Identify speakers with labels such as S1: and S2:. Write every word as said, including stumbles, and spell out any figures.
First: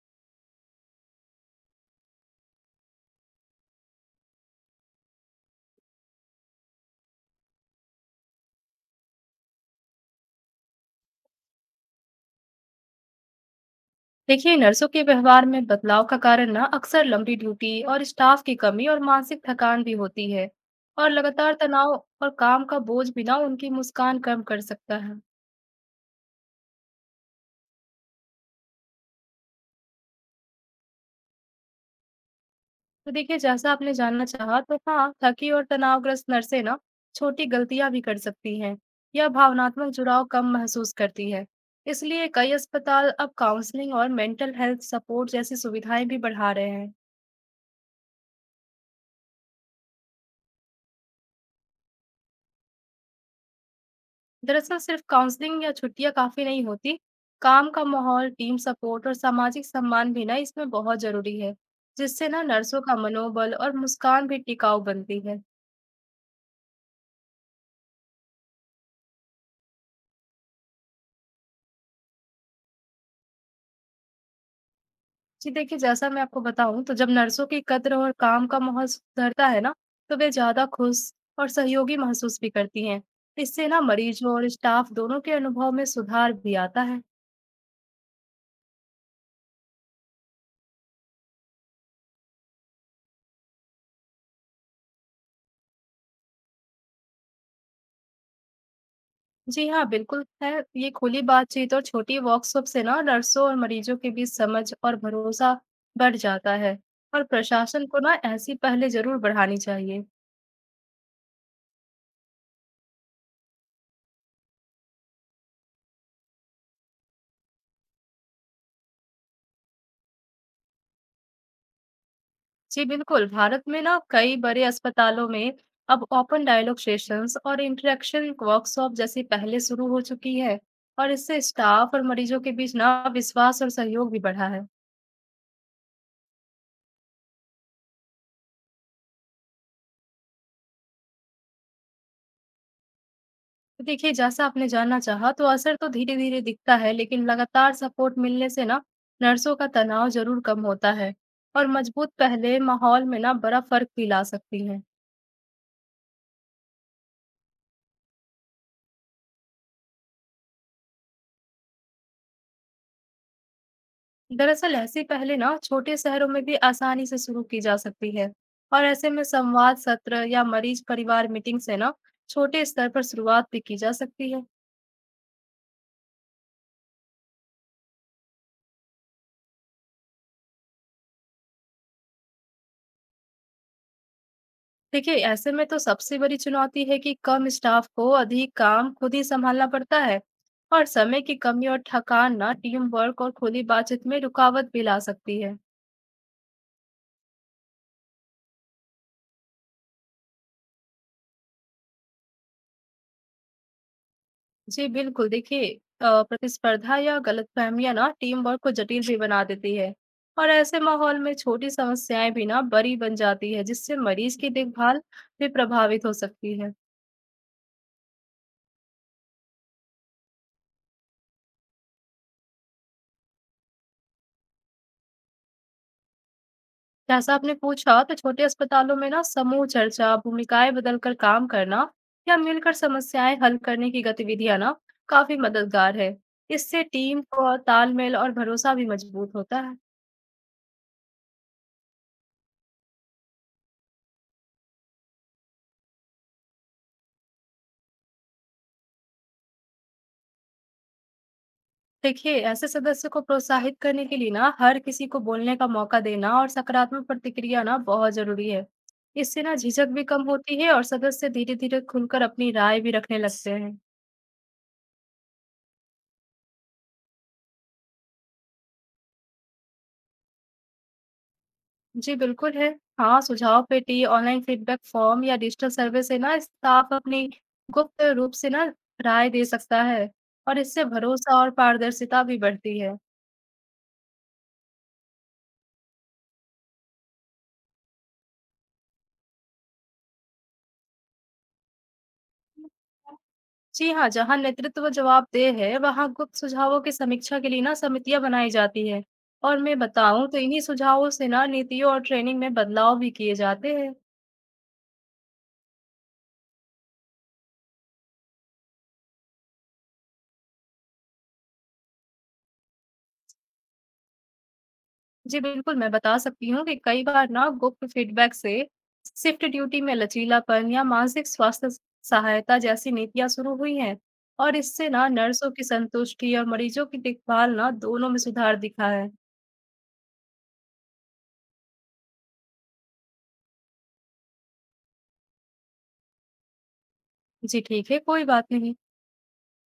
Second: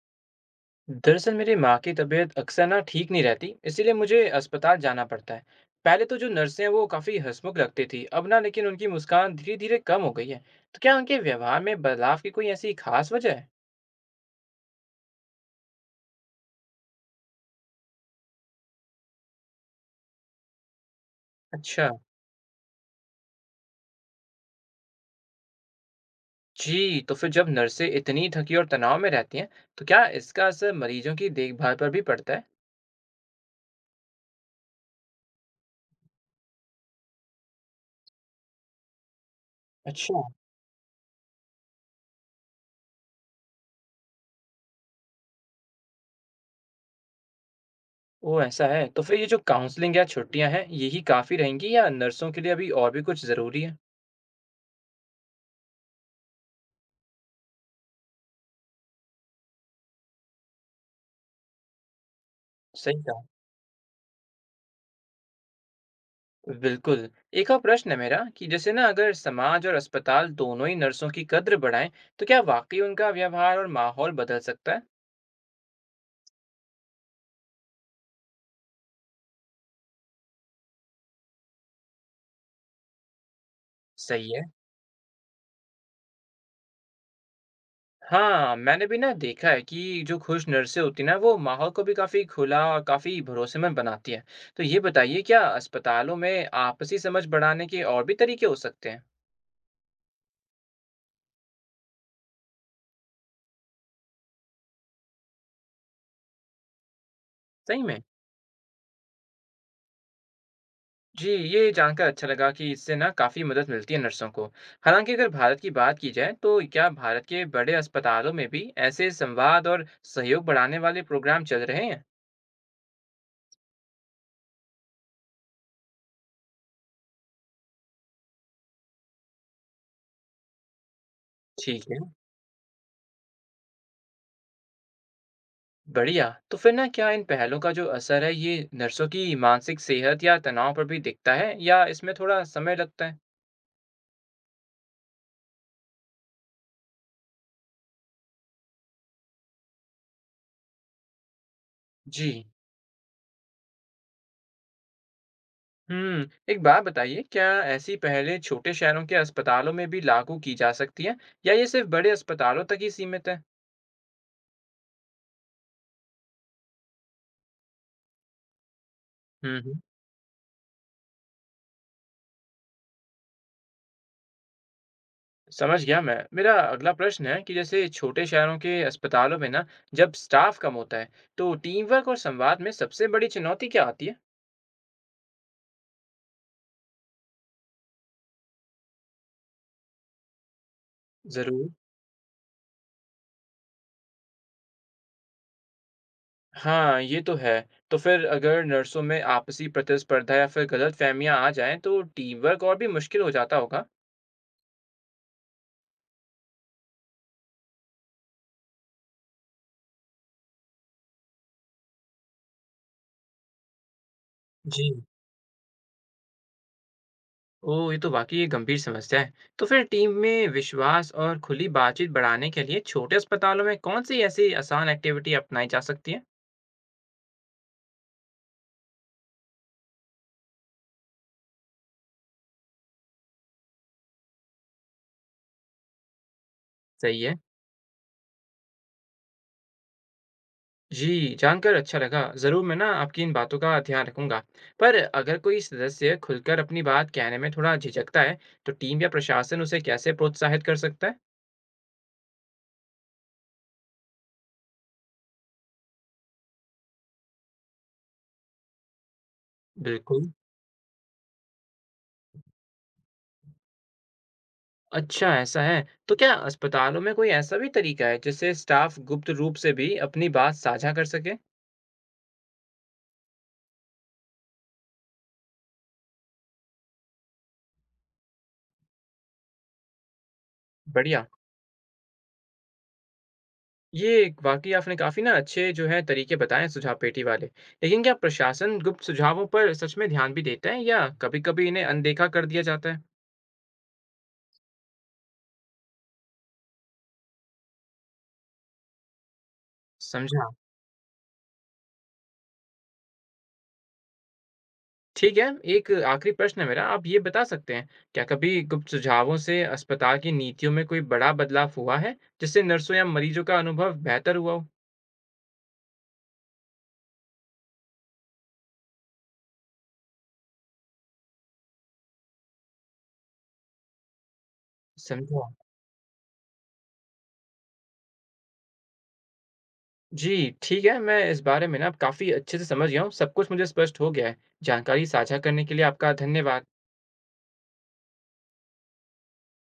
S1: दरअसल मेरी माँ की तबीयत अक्सर ना ठीक नहीं रहती, इसीलिए मुझे अस्पताल जाना पड़ता है। पहले तो जो नर्सें हैं वो काफ़ी हंसमुख लगती थी, अब ना लेकिन उनकी मुस्कान धीरे धीरे कम हो गई है। तो क्या उनके व्यवहार में बदलाव की कोई ऐसी खास वजह है?
S2: देखिए नर्सों के व्यवहार में बदलाव का कारण ना अक्सर लंबी ड्यूटी और स्टाफ की कमी और मानसिक थकान भी होती है और लगातार
S1: अच्छा।
S2: तनाव और काम का बोझ भी ना उनकी मुस्कान कम कर सकता है।
S1: जी, तो फिर जब नर्सें इतनी थकी और तनाव में रहती हैं तो क्या इसका असर मरीजों की देखभाल पर भी पड़ता है?
S2: तो देखिए जैसा आपने जानना चाहा तो हाँ थकी और तनावग्रस्त नर्सें ना छोटी गलतियां भी कर सकती हैं या भावनात्मक
S1: अच्छा।
S2: जुड़ाव कम महसूस करती है। इसलिए कई अस्पताल अब काउंसलिंग और मेंटल हेल्थ सपोर्ट जैसी सुविधाएं भी बढ़ा रहे हैं।
S1: ओ ऐसा है, तो फिर ये जो काउंसलिंग या छुट्टियां हैं यही काफ़ी रहेंगी या नर्सों के लिए अभी और भी कुछ ज़रूरी है?
S2: दरअसल सिर्फ काउंसलिंग या छुट्टियां काफी नहीं होती। काम का माहौल टीम सपोर्ट और सामाजिक सम्मान भी ना इसमें बहुत जरूरी है, जिससे ना नर्सों का
S1: सही कहा।
S2: मनोबल और मुस्कान भी टिकाऊ बनती है।
S1: बिल्कुल। एक और प्रश्न है मेरा कि जैसे ना अगर समाज और अस्पताल दोनों ही नर्सों की कद्र बढ़ाएं तो क्या वाकई उनका व्यवहार और माहौल बदल सकता है?
S2: जी देखिए जैसा मैं आपको बताऊं तो जब नर्सों की कद्र और काम का माहौल सुधरता है ना तो वे ज्यादा खुश और सहयोगी महसूस भी करती हैं। इससे ना
S1: सही
S2: मरीजों
S1: है।
S2: और स्टाफ दोनों के अनुभव में सुधार भी आता है।
S1: हाँ, मैंने भी ना देखा है कि जो खुश नर्सें होती हैं ना वो माहौल को भी काफी खुला और काफी भरोसेमंद बनाती है। तो ये बताइए, क्या अस्पतालों में आपसी समझ बढ़ाने के और भी तरीके हो सकते हैं?
S2: जी हाँ, बिल्कुल है। ये खुली बातचीत और छोटी वर्कशॉप से ना नर्सों और मरीजों के बीच समझ और भरोसा बढ़ जाता है और
S1: सही
S2: प्रशासन को
S1: में।
S2: ना ऐसी पहले जरूर बढ़ानी चाहिए।
S1: जी, ये जानकर अच्छा लगा कि इससे ना काफ़ी मदद मिलती है नर्सों को। हालाँकि अगर भारत की बात की जाए तो क्या भारत के बड़े अस्पतालों में भी ऐसे संवाद और सहयोग बढ़ाने वाले प्रोग्राम चल रहे हैं?
S2: जी बिल्कुल, भारत में ना कई बड़े अस्पतालों में अब ओपन डायलॉग सेशंस और इंटरेक्शन वर्कशॉप जैसी पहले शुरू हो चुकी है और इससे
S1: ठीक
S2: स्टाफ
S1: है।
S2: और मरीजों के बीच ना विश्वास और सहयोग भी बढ़ा है।
S1: बढ़िया। तो फिर ना क्या इन पहलों का जो असर है ये नर्सों की मानसिक सेहत या तनाव पर भी दिखता है या इसमें थोड़ा समय लगता है?
S2: तो देखिए, जैसा आपने जानना चाहा तो असर तो धीरे-धीरे दिखता है, लेकिन लगातार सपोर्ट मिलने से ना नर्सों का तनाव ज़रूर कम होता है और मजबूत
S1: जी।
S2: पहले माहौल में ना बड़ा फ़र्क भी ला सकती हैं।
S1: हम्म, एक बात बताइए, क्या ऐसी पहलें छोटे शहरों के अस्पतालों में भी लागू की जा सकती हैं या ये सिर्फ बड़े अस्पतालों तक ही सीमित है?
S2: दरअसल ऐसी पहले ना छोटे शहरों में भी आसानी से शुरू की जा सकती है और ऐसे में संवाद
S1: हम्म।
S2: सत्र या मरीज परिवार मीटिंग से ना छोटे स्तर पर शुरुआत भी की जा सकती है।
S1: समझ गया मैं। मेरा अगला प्रश्न है कि जैसे छोटे शहरों के अस्पतालों में ना जब स्टाफ कम होता है, तो टीम वर्क और संवाद में सबसे बड़ी चुनौती क्या आती है?
S2: देखिए ऐसे में तो सबसे बड़ी चुनौती है कि कम स्टाफ को अधिक काम खुद ही संभालना पड़ता है और समय की कमी
S1: ज़रूर।
S2: और थकान ना टीम वर्क और खुली बातचीत में रुकावट भी ला सकती है।
S1: हाँ, ये तो है। तो फिर अगर नर्सों में आपसी प्रतिस्पर्धा या फिर गलतफहमियां आ जाएं, तो टीम वर्क और भी मुश्किल हो जाता होगा।
S2: जी बिल्कुल देखिए, अ, प्रतिस्पर्धा या गलतफहमियां ना टीम वर्क को जटिल भी बना देती है और ऐसे माहौल में छोटी समस्याएं भी ना बड़ी बन जाती है जिससे मरीज की
S1: जी।
S2: देखभाल भी प्रभावित हो सकती है।
S1: ओह, ये तो वाकई एक गंभीर समस्या है। तो फिर टीम में विश्वास और खुली बातचीत बढ़ाने के लिए छोटे अस्पतालों में कौन सी ऐसी आसान एक्टिविटी अपनाई जा सकती है?
S2: जैसा आपने पूछा, तो छोटे अस्पतालों में ना समूह चर्चा, भूमिकाएं बदलकर काम करना या मिलकर समस्याएं हल करने की गतिविधियां ना काफी मददगार है। इससे
S1: सही
S2: टीम
S1: है।
S2: को तालमेल और भरोसा भी मजबूत होता है।
S1: जी, जानकर अच्छा लगा। ज़रूर मैं ना आपकी इन बातों का ध्यान रखूँगा। पर अगर कोई सदस्य खुलकर अपनी बात कहने में थोड़ा झिझकता है, तो टीम या प्रशासन उसे कैसे प्रोत्साहित कर सकता है?
S2: देखिए, ऐसे सदस्य को प्रोत्साहित करने के लिए ना हर किसी को बोलने का मौका देना और सकारात्मक प्रतिक्रिया ना बहुत जरूरी है। इससे ना झिझक भी कम
S1: बिल्कुल।
S2: होती है और सदस्य धीरे-धीरे खुलकर अपनी राय भी रखने लगते हैं।
S1: अच्छा, ऐसा है। तो क्या अस्पतालों में कोई ऐसा भी तरीका है जिससे स्टाफ गुप्त रूप से भी अपनी बात साझा कर सके?
S2: जी, बिल्कुल है। हाँ, सुझाव पेटी, ऑनलाइन फीडबैक फॉर्म या डिजिटल सर्वे से ना स्टाफ अपनी गुप्त रूप से ना राय दे सकता है और इससे
S1: बढ़िया।
S2: भरोसा और पारदर्शिता भी बढ़ती है।
S1: ये वाकई आपने काफ़ी ना अच्छे जो है तरीके बताए हैं, सुझाव पेटी वाले। लेकिन क्या प्रशासन गुप्त सुझावों पर सच में ध्यान भी देता है या कभी-कभी इन्हें अनदेखा कर दिया जाता है?
S2: जी हाँ, जहाँ नेतृत्व जवाबदेह है, वहाँ गुप्त सुझावों की समीक्षा के लिए ना समितियाँ बनाई जाती हैं और मैं बताऊँ तो
S1: समझा।
S2: इन्हीं सुझावों से ना नीतियों और ट्रेनिंग में बदलाव भी किए जाते हैं।
S1: ठीक है, एक आखिरी प्रश्न है मेरा, आप ये बता सकते हैं, क्या कभी गुप्त सुझावों से अस्पताल की नीतियों में कोई बड़ा बदलाव हुआ है, जिससे नर्सों या मरीजों का अनुभव बेहतर हुआ हो?
S2: जी, बिल्कुल, मैं बता सकती हूँ कि कई बार ना गुप्त फीडबैक से शिफ्ट ड्यूटी में लचीलापन या मानसिक स्वास्थ्य स सहायता जैसी नीतियाँ शुरू हुई हैं और इससे ना
S1: समझा।
S2: नर्सों की संतुष्टि और मरीजों की देखभाल ना दोनों में सुधार दिखा है।
S1: जी, ठीक है, मैं इस बारे में ना अब काफ़ी अच्छे से समझ गया हूँ, सब कुछ मुझे स्पष्ट हो गया है। जानकारी साझा करने के लिए आपका धन्यवाद।
S2: जी, ठीक है, कोई बात नहीं।